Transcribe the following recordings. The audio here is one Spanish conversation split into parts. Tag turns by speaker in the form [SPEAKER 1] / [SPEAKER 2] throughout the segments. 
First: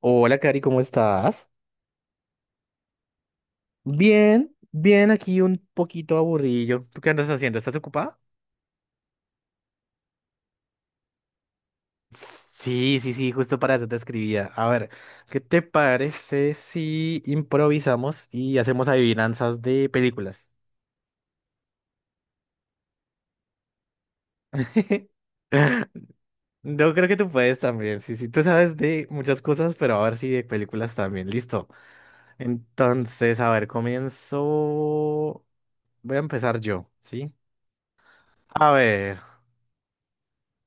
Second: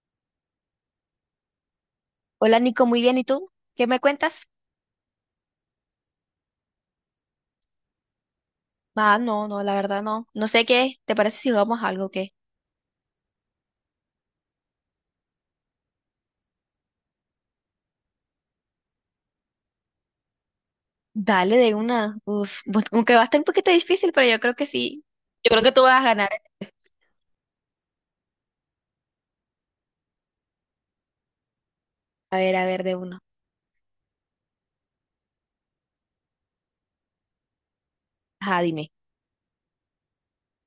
[SPEAKER 1] Hola, Cari, ¿cómo estás?
[SPEAKER 2] Hola Nico, muy bien. ¿Y tú? ¿Qué me cuentas?
[SPEAKER 1] Bien, bien, aquí un poquito aburrido. ¿Tú qué andas haciendo? ¿Estás ocupada?
[SPEAKER 2] Ah, no, no, la verdad no. No sé qué. ¿Te parece si jugamos algo o qué?
[SPEAKER 1] Sí, sí, sí, justo para eso te escribía. A ver, ¿qué te parece si improvisamos y hacemos adivinanzas de películas?
[SPEAKER 2] Dale de una. Uf, aunque va a estar un poquito difícil, pero yo creo que sí. Yo creo que tú vas a ganar.
[SPEAKER 1] Yo creo que tú puedes también. Sí, sí, tú sabes de muchas cosas, pero a ver si de películas también. Listo.
[SPEAKER 2] A ver, de una.
[SPEAKER 1] Entonces, a ver, comienzo. Voy a empezar yo, ¿sí?
[SPEAKER 2] Ajá,
[SPEAKER 1] A
[SPEAKER 2] dime.
[SPEAKER 1] ver.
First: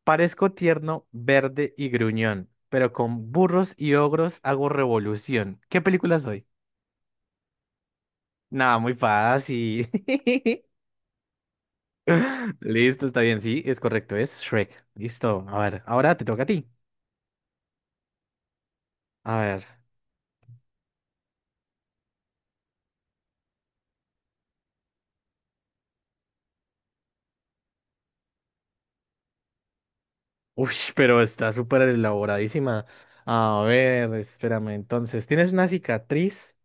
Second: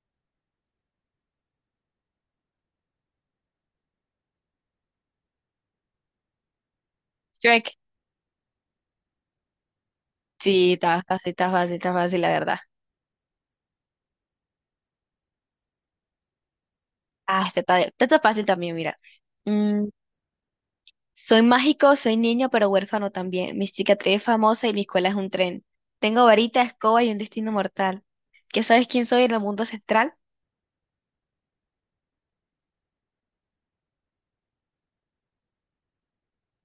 [SPEAKER 1] Parezco tierno, verde y gruñón, pero con burros y ogros hago revolución. ¿Qué película soy?
[SPEAKER 2] Shrek.
[SPEAKER 1] Nada, muy fácil.
[SPEAKER 2] Sí, está fácil, está fácil, está fácil, la verdad.
[SPEAKER 1] Listo, está bien, sí, es correcto, es Shrek. Listo, a ver, ahora te toca a ti.
[SPEAKER 2] Ah, este está fácil también, mira.
[SPEAKER 1] A ver.
[SPEAKER 2] Mm, Soy mágico, soy niño, pero huérfano también. Mi cicatriz es famosa y mi escuela es un tren. Tengo varita, escoba y un destino mortal. ¿Qué sabes quién soy en el mundo central?
[SPEAKER 1] Uff, pero está súper elaboradísima. A ver, espérame, entonces, tienes una cicatriz,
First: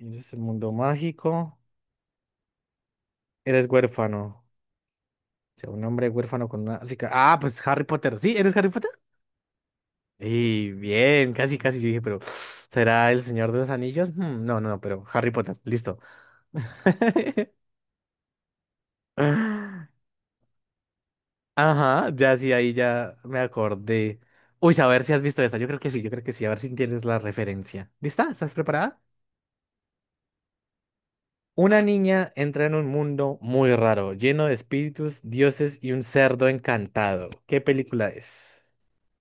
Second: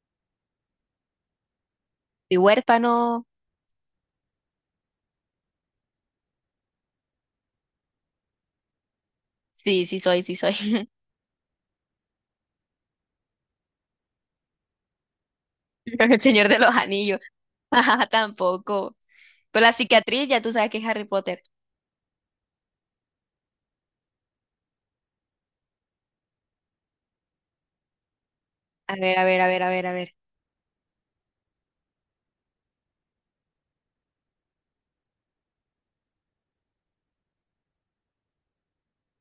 [SPEAKER 1] eres el mundo mágico,
[SPEAKER 2] Soy huérfano.
[SPEAKER 1] eres huérfano. O sea, un hombre huérfano con una cicatriz. Ah, pues Harry Potter. ¿Sí? ¿Eres Harry Potter?
[SPEAKER 2] Sí, sí soy, sí soy.
[SPEAKER 1] Y bien, casi, casi yo dije, pero ¿será el Señor de los Anillos? Hmm, no, no, no, pero Harry Potter, listo.
[SPEAKER 2] El Señor de los Anillos. Ajá, tampoco. Pero la cicatriz, ya tú sabes que es Harry Potter.
[SPEAKER 1] Ajá, ya sí, ahí ya me acordé. Uy, a ver si has visto esta. Yo creo que sí, yo creo que sí. A ver si entiendes la referencia. ¿Lista? ¿Estás
[SPEAKER 2] A
[SPEAKER 1] preparada?
[SPEAKER 2] ver, a ver, a ver, a ver, a ver.
[SPEAKER 1] Una niña entra en un mundo muy raro, lleno de espíritus, dioses y un cerdo encantado. ¿Qué película es?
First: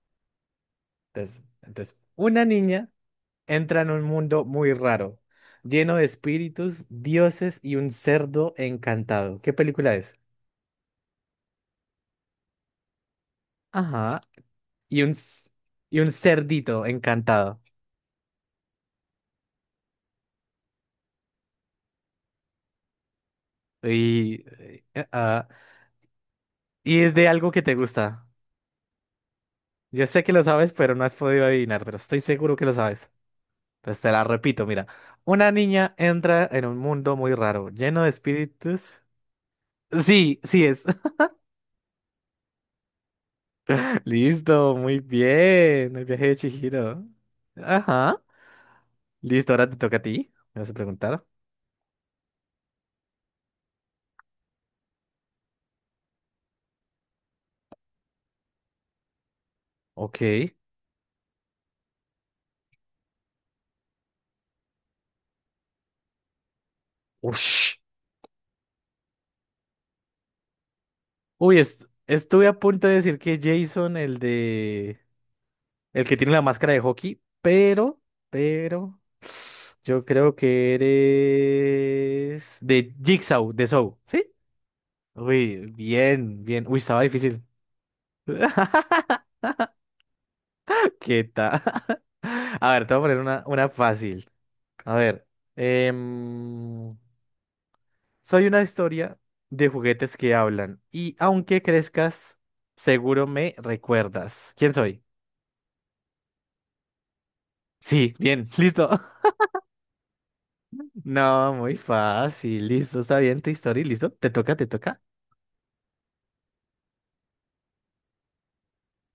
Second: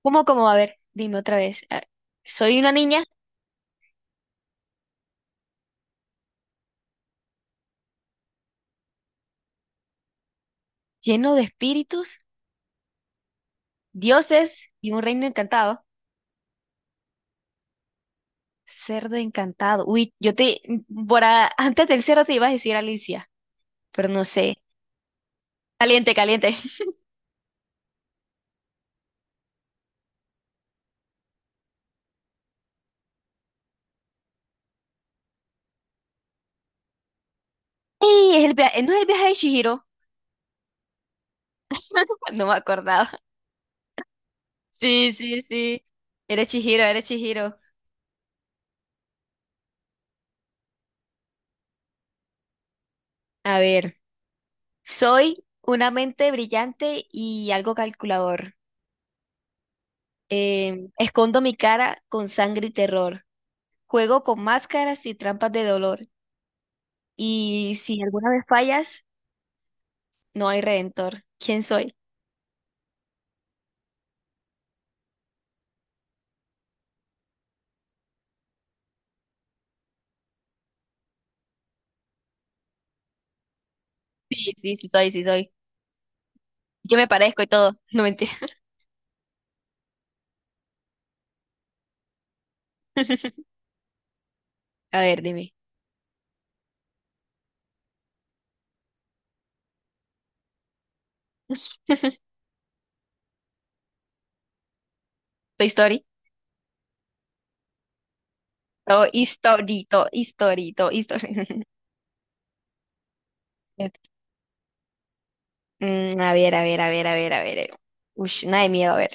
[SPEAKER 2] ¿Cómo, cómo? A ver, dime otra
[SPEAKER 1] Entonces,
[SPEAKER 2] vez.
[SPEAKER 1] entonces, una
[SPEAKER 2] Soy una
[SPEAKER 1] niña
[SPEAKER 2] niña,
[SPEAKER 1] entra en un mundo muy raro, lleno de espíritus, dioses y un cerdo encantado. ¿Qué película es?
[SPEAKER 2] lleno de espíritus,
[SPEAKER 1] Ajá.
[SPEAKER 2] dioses y un
[SPEAKER 1] Y un,
[SPEAKER 2] reino
[SPEAKER 1] c-
[SPEAKER 2] encantado.
[SPEAKER 1] y un cerdito encantado.
[SPEAKER 2] Cerdo encantado. Uy, yo te... Antes del cero te iba a decir Alicia, pero no
[SPEAKER 1] Y,
[SPEAKER 2] sé.
[SPEAKER 1] eh, eh, ah,
[SPEAKER 2] Caliente, caliente.
[SPEAKER 1] y es de algo que te gusta. Yo sé que lo sabes, pero no has podido adivinar, pero estoy seguro que lo sabes. Entonces te la repito, mira. Una niña entra en un mundo muy raro, lleno de
[SPEAKER 2] ¡Ey! ¿No
[SPEAKER 1] espíritus.
[SPEAKER 2] es el viaje de Chihiro?
[SPEAKER 1] Sí, sí es.
[SPEAKER 2] No me acordaba.
[SPEAKER 1] Listo, muy
[SPEAKER 2] Sí, sí, sí.
[SPEAKER 1] bien. El viaje de
[SPEAKER 2] Eres Chihiro,
[SPEAKER 1] Chihiro.
[SPEAKER 2] eres Chihiro.
[SPEAKER 1] Ajá. Listo, ahora te toca a ti. ¿Me vas a preguntar?
[SPEAKER 2] A ver. Soy una mente brillante y algo calculador.
[SPEAKER 1] Ok.
[SPEAKER 2] Escondo mi cara con sangre y terror. Juego con máscaras y trampas de dolor. Y
[SPEAKER 1] Ush.
[SPEAKER 2] si alguna vez fallas, no hay redentor.
[SPEAKER 1] Uy,
[SPEAKER 2] ¿Quién
[SPEAKER 1] est-
[SPEAKER 2] soy?
[SPEAKER 1] estuve a punto de decir que Jason, el que tiene la máscara de hockey, Pero... Yo creo que eres de Jigsaw, de Saw, ¿sí?
[SPEAKER 2] Sí, sí, sí soy, sí soy.
[SPEAKER 1] Uy, bien, bien. Uy,
[SPEAKER 2] Yo
[SPEAKER 1] estaba
[SPEAKER 2] me
[SPEAKER 1] difícil.
[SPEAKER 2] parezco y todo. No mentira.
[SPEAKER 1] ¿Qué tal? A ver, te voy a poner una, una fácil. A
[SPEAKER 2] A ver,
[SPEAKER 1] ver.
[SPEAKER 2] dime.
[SPEAKER 1] em, Soy una historia de juguetes que hablan y aunque crezcas, seguro me recuerdas. ¿Quién soy?
[SPEAKER 2] Toy Story.
[SPEAKER 1] Sí, bien, listo.
[SPEAKER 2] Todo historito, historito,
[SPEAKER 1] No,
[SPEAKER 2] historito.
[SPEAKER 1] muy fácil, listo, está bien tu historia, listo. ¿Te toca?
[SPEAKER 2] A ver, a ver, a ver, a ver, a ver. Uy, nada de miedo, a ver.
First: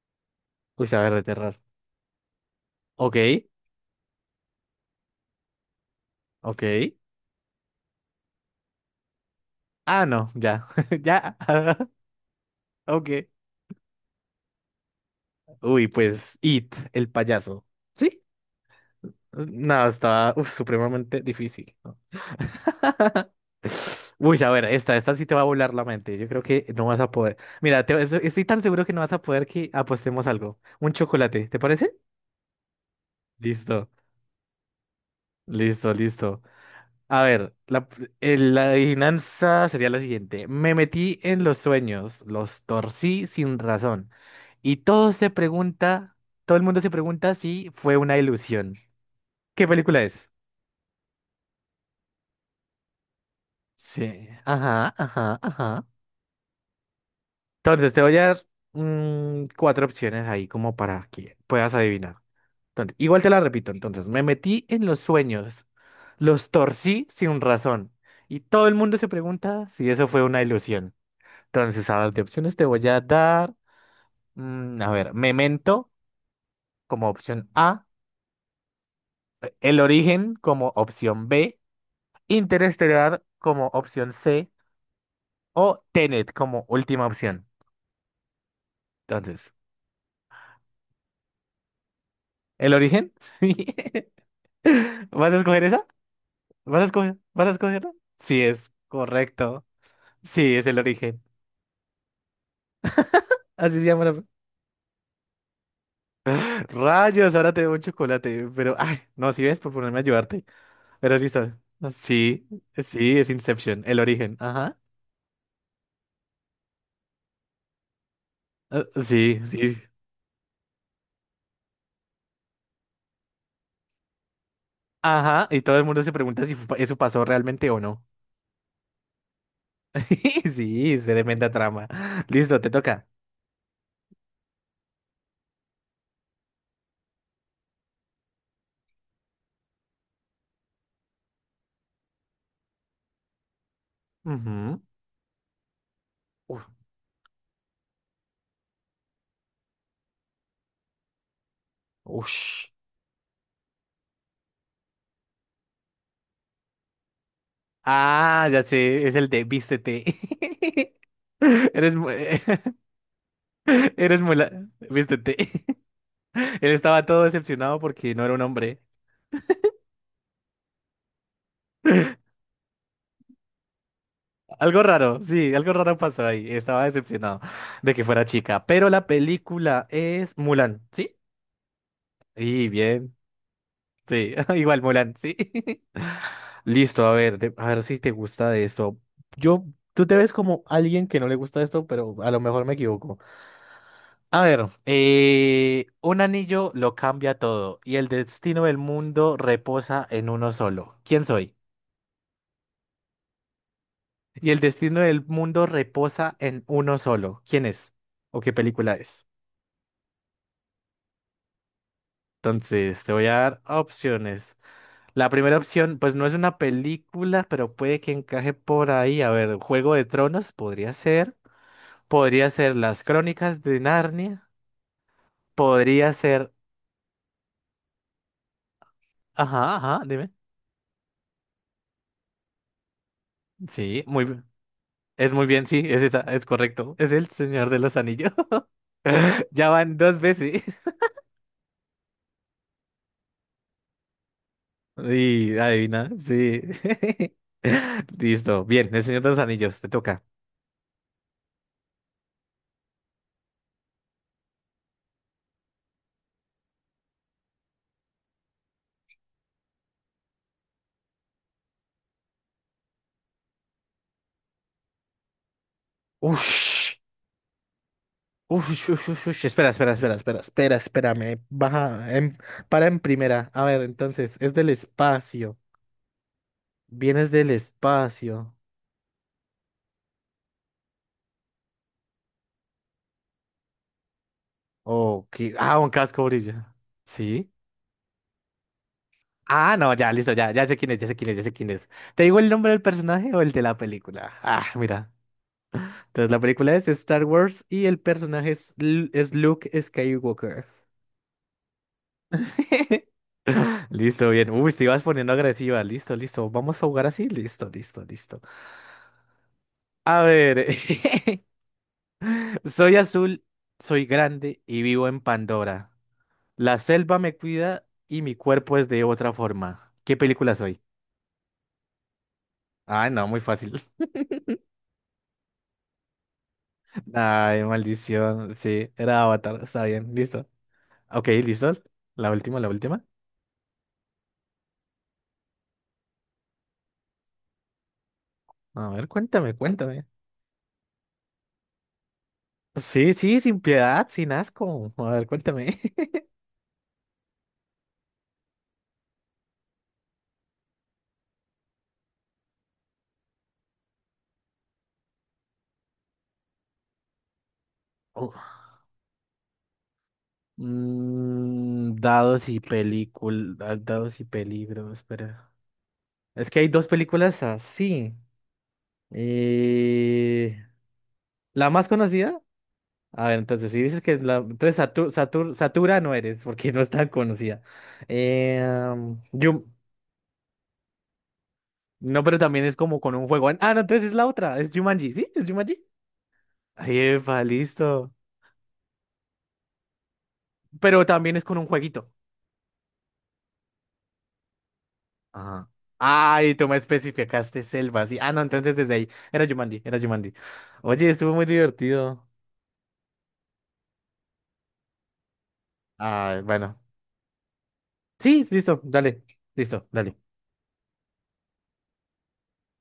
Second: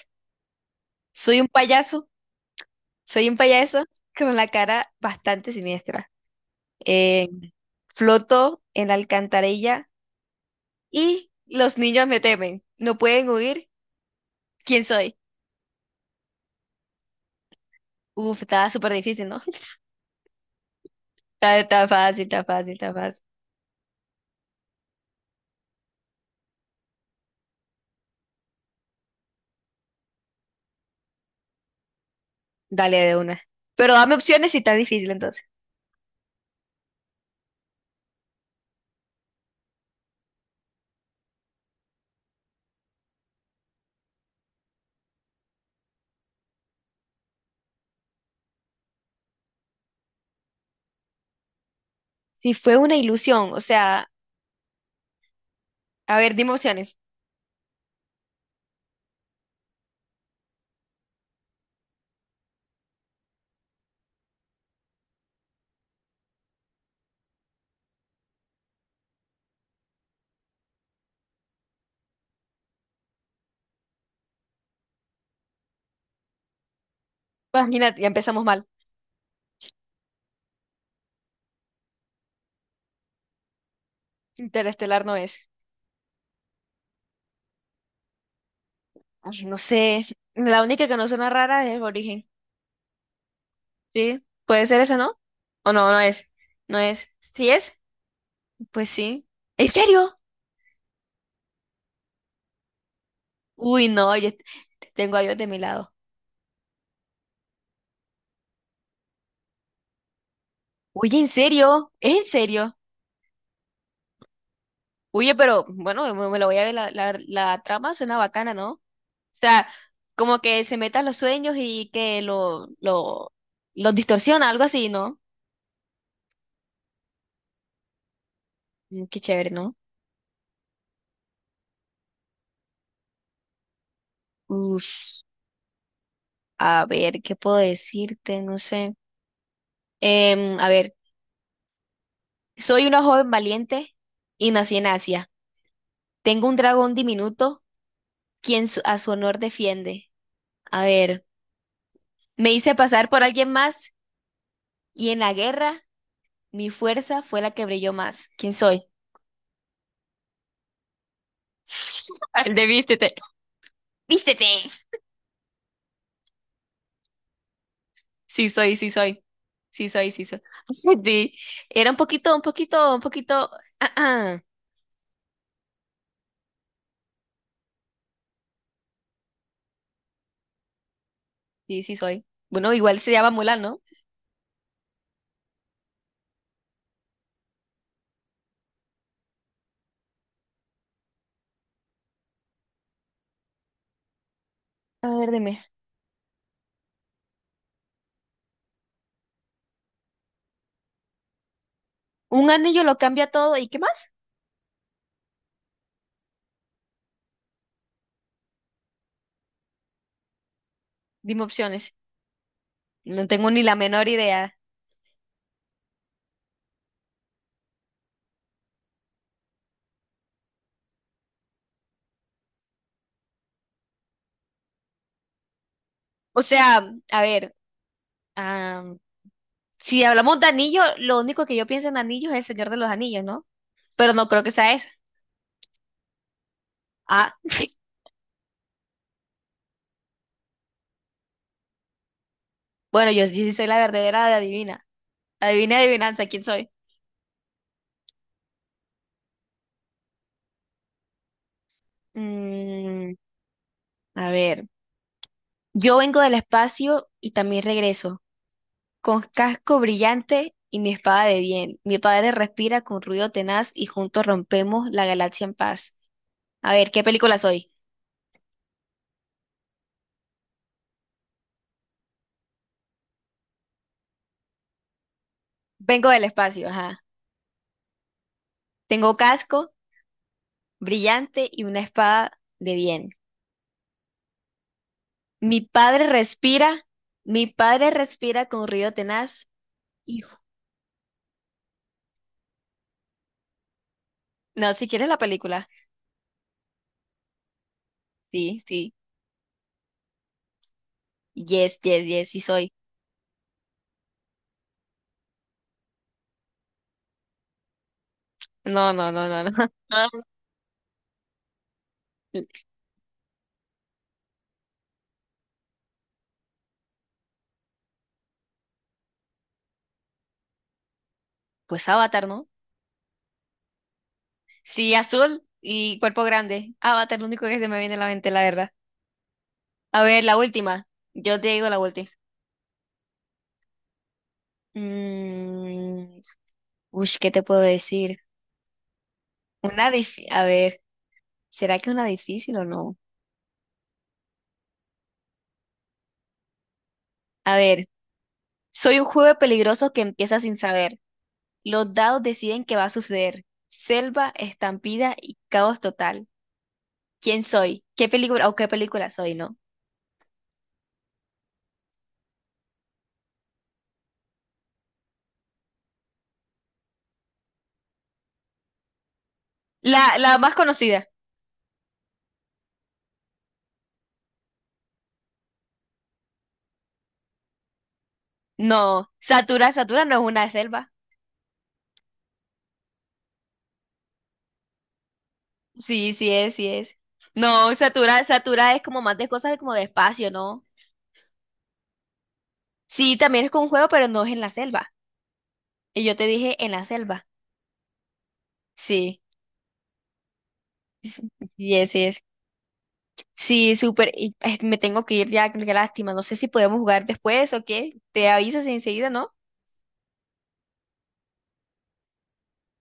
[SPEAKER 1] Uy, a ver, de
[SPEAKER 2] Soy un
[SPEAKER 1] terror.
[SPEAKER 2] payaso.
[SPEAKER 1] Ok,
[SPEAKER 2] Soy un payaso con la cara bastante siniestra.
[SPEAKER 1] ok.
[SPEAKER 2] Eh, Floto en la alcantarilla
[SPEAKER 1] Ah, no, ya,
[SPEAKER 2] y
[SPEAKER 1] ya.
[SPEAKER 2] los niños me temen. No pueden
[SPEAKER 1] Ok.
[SPEAKER 2] huir. ¿Quién soy?
[SPEAKER 1] Uy, pues It, el payaso. Sí.
[SPEAKER 2] Uf, está súper difícil, ¿no?
[SPEAKER 1] No, estaba uf, supremamente
[SPEAKER 2] Está,
[SPEAKER 1] difícil.
[SPEAKER 2] está fácil, está fácil, está fácil.
[SPEAKER 1] Uy, a ver, esta sí te va a volar la mente. Yo creo que no vas a poder. Mira, estoy tan seguro que no vas a poder que apostemos algo. Un chocolate, ¿te parece?
[SPEAKER 2] Dale de una.
[SPEAKER 1] Listo,
[SPEAKER 2] Pero dame opciones si está difícil entonces.
[SPEAKER 1] listo, listo. A ver, la adivinanza sería la siguiente. Me metí en los sueños, los torcí sin razón. Y todo el mundo se pregunta si fue una ilusión. ¿Qué película es?
[SPEAKER 2] Si fue una ilusión, o sea,
[SPEAKER 1] Sí. Ajá, ajá, ajá.
[SPEAKER 2] a ver, dime opciones.
[SPEAKER 1] Entonces, te voy a dar cuatro opciones ahí como para que puedas adivinar. Entonces, igual te la repito. Entonces, me metí en los sueños, los torcí sin razón y todo el mundo se pregunta si eso fue una ilusión. Entonces, a ver, de opciones te voy a dar, a ver, Memento como opción
[SPEAKER 2] Pues
[SPEAKER 1] A,
[SPEAKER 2] mira, ya empezamos mal.
[SPEAKER 1] El Origen como opción B, Interestelar como opción C
[SPEAKER 2] Interestelar no es.
[SPEAKER 1] o Tenet como última opción.
[SPEAKER 2] Ay,
[SPEAKER 1] Entonces,
[SPEAKER 2] no sé. La única que no suena rara es Origen.
[SPEAKER 1] ¿El Origen?
[SPEAKER 2] Sí, puede ser esa, ¿no?
[SPEAKER 1] ¿Vas a escoger
[SPEAKER 2] O
[SPEAKER 1] esa?
[SPEAKER 2] no, no es. No
[SPEAKER 1] ¿Vas a
[SPEAKER 2] es.
[SPEAKER 1] escoger? ¿Vas
[SPEAKER 2] ¿Sí
[SPEAKER 1] a
[SPEAKER 2] es?
[SPEAKER 1] escogerlo? Sí, es
[SPEAKER 2] Pues sí.
[SPEAKER 1] correcto.
[SPEAKER 2] ¿En serio?
[SPEAKER 1] Sí, es el origen. Así se
[SPEAKER 2] Uy,
[SPEAKER 1] llama
[SPEAKER 2] no,
[SPEAKER 1] la...
[SPEAKER 2] yo tengo a Dios de mi lado.
[SPEAKER 1] Rayos, ahora te debo un chocolate. Pero, ay, no, si ves por ponerme a ayudarte. Pero
[SPEAKER 2] Oye, ¿en
[SPEAKER 1] listo. No
[SPEAKER 2] serio? ¿Es en
[SPEAKER 1] Sí,
[SPEAKER 2] serio?
[SPEAKER 1] sí, es Inception, el origen. Ajá.
[SPEAKER 2] Oye, pero bueno, me lo voy a ver, la trama suena bacana, ¿no? O
[SPEAKER 1] Sí,
[SPEAKER 2] sea,
[SPEAKER 1] sí.
[SPEAKER 2] como que se metan los sueños y que lo, los distorsiona, algo así, ¿no?
[SPEAKER 1] Ajá. Y todo el mundo se pregunta si eso pasó realmente o no.
[SPEAKER 2] Mm, qué chévere, ¿no?
[SPEAKER 1] Sí, es tremenda trama. Listo, te toca.
[SPEAKER 2] Uf, a ver, ¿qué puedo decirte? No sé. A ver, soy una joven valiente y nací
[SPEAKER 1] Ujú.
[SPEAKER 2] en Asia. Tengo un
[SPEAKER 1] Uf,
[SPEAKER 2] dragón diminuto, a su honor defiende. A ver. Me
[SPEAKER 1] ush.
[SPEAKER 2] hice pasar por alguien más y en la guerra mi fuerza fue la que brilló más.
[SPEAKER 1] Ah,
[SPEAKER 2] ¿Quién
[SPEAKER 1] ya
[SPEAKER 2] soy?
[SPEAKER 1] sé, es el de vístete. Eres muy...
[SPEAKER 2] El de vístete.
[SPEAKER 1] Eres muy... la-
[SPEAKER 2] ¡Vístete!
[SPEAKER 1] Vístete. Él estaba todo decepcionado porque no era un
[SPEAKER 2] Sí soy,
[SPEAKER 1] hombre.
[SPEAKER 2] sí soy. Sí soy, sí soy. Sí. Era un poquito, un poquito, un poquito. ah, ah.
[SPEAKER 1] Algo raro, sí, algo raro pasó ahí. Estaba decepcionado de que fuera chica. Pero la película es Mulan, ¿sí?
[SPEAKER 2] Sí, sí soy.
[SPEAKER 1] Y
[SPEAKER 2] Bueno, igual se
[SPEAKER 1] bien,
[SPEAKER 2] llama Mulan, ¿no?
[SPEAKER 1] sí. Igual Mulan, sí. Listo, a ver, a ver si te gusta de esto. Yo, tú te ves como alguien que no le gusta esto, pero a lo mejor me equivoco. A ver,
[SPEAKER 2] A ver, dime.
[SPEAKER 1] un anillo lo cambia todo y el destino del mundo reposa en uno solo. ¿Quién soy?
[SPEAKER 2] Un anillo lo cambia todo. ¿Y qué más?
[SPEAKER 1] Y el destino del mundo reposa en uno solo. ¿Quién es? ¿O qué película es?
[SPEAKER 2] Dime opciones.
[SPEAKER 1] Entonces, te voy
[SPEAKER 2] No
[SPEAKER 1] a
[SPEAKER 2] tengo
[SPEAKER 1] dar
[SPEAKER 2] ni la menor idea.
[SPEAKER 1] opciones. La primera opción, pues no es una película, pero puede que encaje por ahí. A ver, Juego de Tronos podría ser. Podría ser Las Crónicas de Narnia. Podría
[SPEAKER 2] O
[SPEAKER 1] ser.
[SPEAKER 2] sea, a ver, am,
[SPEAKER 1] Ajá, ajá,
[SPEAKER 2] si
[SPEAKER 1] dime.
[SPEAKER 2] hablamos de anillo, lo único que yo pienso en anillos es el Señor de los Anillos, ¿no?
[SPEAKER 1] Sí,
[SPEAKER 2] Pero
[SPEAKER 1] muy
[SPEAKER 2] no creo
[SPEAKER 1] bien.
[SPEAKER 2] que sea esa.
[SPEAKER 1] Es muy bien, sí, es esa, es correcto. Es el
[SPEAKER 2] Ah,
[SPEAKER 1] Señor de los Anillos. Ya van dos veces.
[SPEAKER 2] Bueno, yo sí soy la verdadera de adivina.
[SPEAKER 1] Sí,
[SPEAKER 2] Adivina,
[SPEAKER 1] adivina,
[SPEAKER 2] adivinanza, ¿quién
[SPEAKER 1] sí.
[SPEAKER 2] soy?
[SPEAKER 1] Listo. Bien, el Señor de los Anillos, te toca.
[SPEAKER 2] Mm, a ver, yo vengo del espacio y también regreso, con casco brillante y mi espada de bien. Mi padre respira con ruido tenaz y juntos rompemos la galaxia en paz. A ver,
[SPEAKER 1] Ush,
[SPEAKER 2] ¿qué película soy?
[SPEAKER 1] ush, ush, ush, ush. Espera, espera, espera, espera, espera, espérame. Baja, para en primera. A ver, entonces, es del espacio.
[SPEAKER 2] Vengo del espacio, ajá.
[SPEAKER 1] Vienes del espacio.
[SPEAKER 2] Tengo casco brillante y una espada de bien.
[SPEAKER 1] Oh,
[SPEAKER 2] Mi
[SPEAKER 1] un
[SPEAKER 2] padre
[SPEAKER 1] casco
[SPEAKER 2] respira,
[SPEAKER 1] brilla.
[SPEAKER 2] mi
[SPEAKER 1] ¿Sí?
[SPEAKER 2] padre respira con ruido tenaz
[SPEAKER 1] Ah, no, ya,
[SPEAKER 2] y...
[SPEAKER 1] listo, ya, ya sé quién es, ya sé quién es, ya sé quién es. ¿Te digo el nombre del personaje o el de la película? Ah,
[SPEAKER 2] No, si quieres
[SPEAKER 1] mira.
[SPEAKER 2] la película.
[SPEAKER 1] Entonces, la película es Star Wars y el personaje
[SPEAKER 2] Sí,
[SPEAKER 1] es,
[SPEAKER 2] sí.
[SPEAKER 1] Lu- es Luke Skywalker.
[SPEAKER 2] Yes, yes, yes, sí soy.
[SPEAKER 1] Listo, bien. Uy, te ibas poniendo agresiva. Listo, listo. Vamos a jugar así. Listo, listo, listo.
[SPEAKER 2] No, no, no, no, no. Ah,
[SPEAKER 1] A ver. Soy azul, soy grande y vivo en Pandora. La selva me cuida y mi cuerpo es de otra forma. ¿Qué película soy?
[SPEAKER 2] pues Avatar, ¿no?
[SPEAKER 1] Ay, no, muy fácil.
[SPEAKER 2] Sí, azul y cuerpo grande. Avatar, lo único que
[SPEAKER 1] Ay,
[SPEAKER 2] se me viene a la mente, la
[SPEAKER 1] maldición.
[SPEAKER 2] verdad.
[SPEAKER 1] Sí, era Avatar. Está
[SPEAKER 2] A
[SPEAKER 1] bien,
[SPEAKER 2] ver, la
[SPEAKER 1] listo.
[SPEAKER 2] última.
[SPEAKER 1] Ok,
[SPEAKER 2] Yo te digo
[SPEAKER 1] listo.
[SPEAKER 2] la última.
[SPEAKER 1] La última, la última.
[SPEAKER 2] Mm, uy, ¿qué te puedo decir?
[SPEAKER 1] A ver, cuéntame,
[SPEAKER 2] Una
[SPEAKER 1] cuéntame.
[SPEAKER 2] difícil. A ver, ¿será que una difícil o no?
[SPEAKER 1] Sí, sí, sin piedad, sin asco. A ver, cuéntame.
[SPEAKER 2] A ver, soy un juego peligroso que empieza sin saber. Los dados deciden qué va a suceder. Selva, estampida y caos total. ¿Quién soy? ¿Qué película o qué película soy, no?
[SPEAKER 1] Dados y películas, dados y peligros, espera. Es que hay dos películas así.
[SPEAKER 2] La más
[SPEAKER 1] Eh,
[SPEAKER 2] conocida.
[SPEAKER 1] la más conocida. A ver, entonces, si dices que la. Entonces, Satura no eres, porque no es tan conocida. Eh,
[SPEAKER 2] No,
[SPEAKER 1] um, Jum-
[SPEAKER 2] Satura, Satura no es una selva.
[SPEAKER 1] No, pero también es como con un juego. Ah, no, entonces es la otra. Es Jumanji, ¿sí? ¿Es Jumanji?
[SPEAKER 2] Sí, sí es, sí
[SPEAKER 1] Ahí,
[SPEAKER 2] es.
[SPEAKER 1] epa,
[SPEAKER 2] No,
[SPEAKER 1] listo.
[SPEAKER 2] Satura, Satura es como más de cosas como de espacio, ¿no?
[SPEAKER 1] Pero también es con un jueguito.
[SPEAKER 2] Sí, también es con un juego, pero no es en la selva.
[SPEAKER 1] Ajá.
[SPEAKER 2] Y yo te
[SPEAKER 1] Ay,
[SPEAKER 2] dije
[SPEAKER 1] tú
[SPEAKER 2] en
[SPEAKER 1] me
[SPEAKER 2] la selva.
[SPEAKER 1] especificaste selva, sí. Ah, no, entonces desde ahí.
[SPEAKER 2] Sí,
[SPEAKER 1] Era Jumanji, era Jumanji. Oye,
[SPEAKER 2] s-
[SPEAKER 1] estuvo muy
[SPEAKER 2] sí es, sí es.
[SPEAKER 1] divertido.
[SPEAKER 2] Sí, súper. Me tengo que ir ya, qué lástima. No sé
[SPEAKER 1] Ah,
[SPEAKER 2] si
[SPEAKER 1] bueno.
[SPEAKER 2] podemos jugar después o qué. Te
[SPEAKER 1] Sí,
[SPEAKER 2] avisas
[SPEAKER 1] listo,
[SPEAKER 2] enseguida,
[SPEAKER 1] dale.
[SPEAKER 2] ¿no?
[SPEAKER 1] Listo, dale.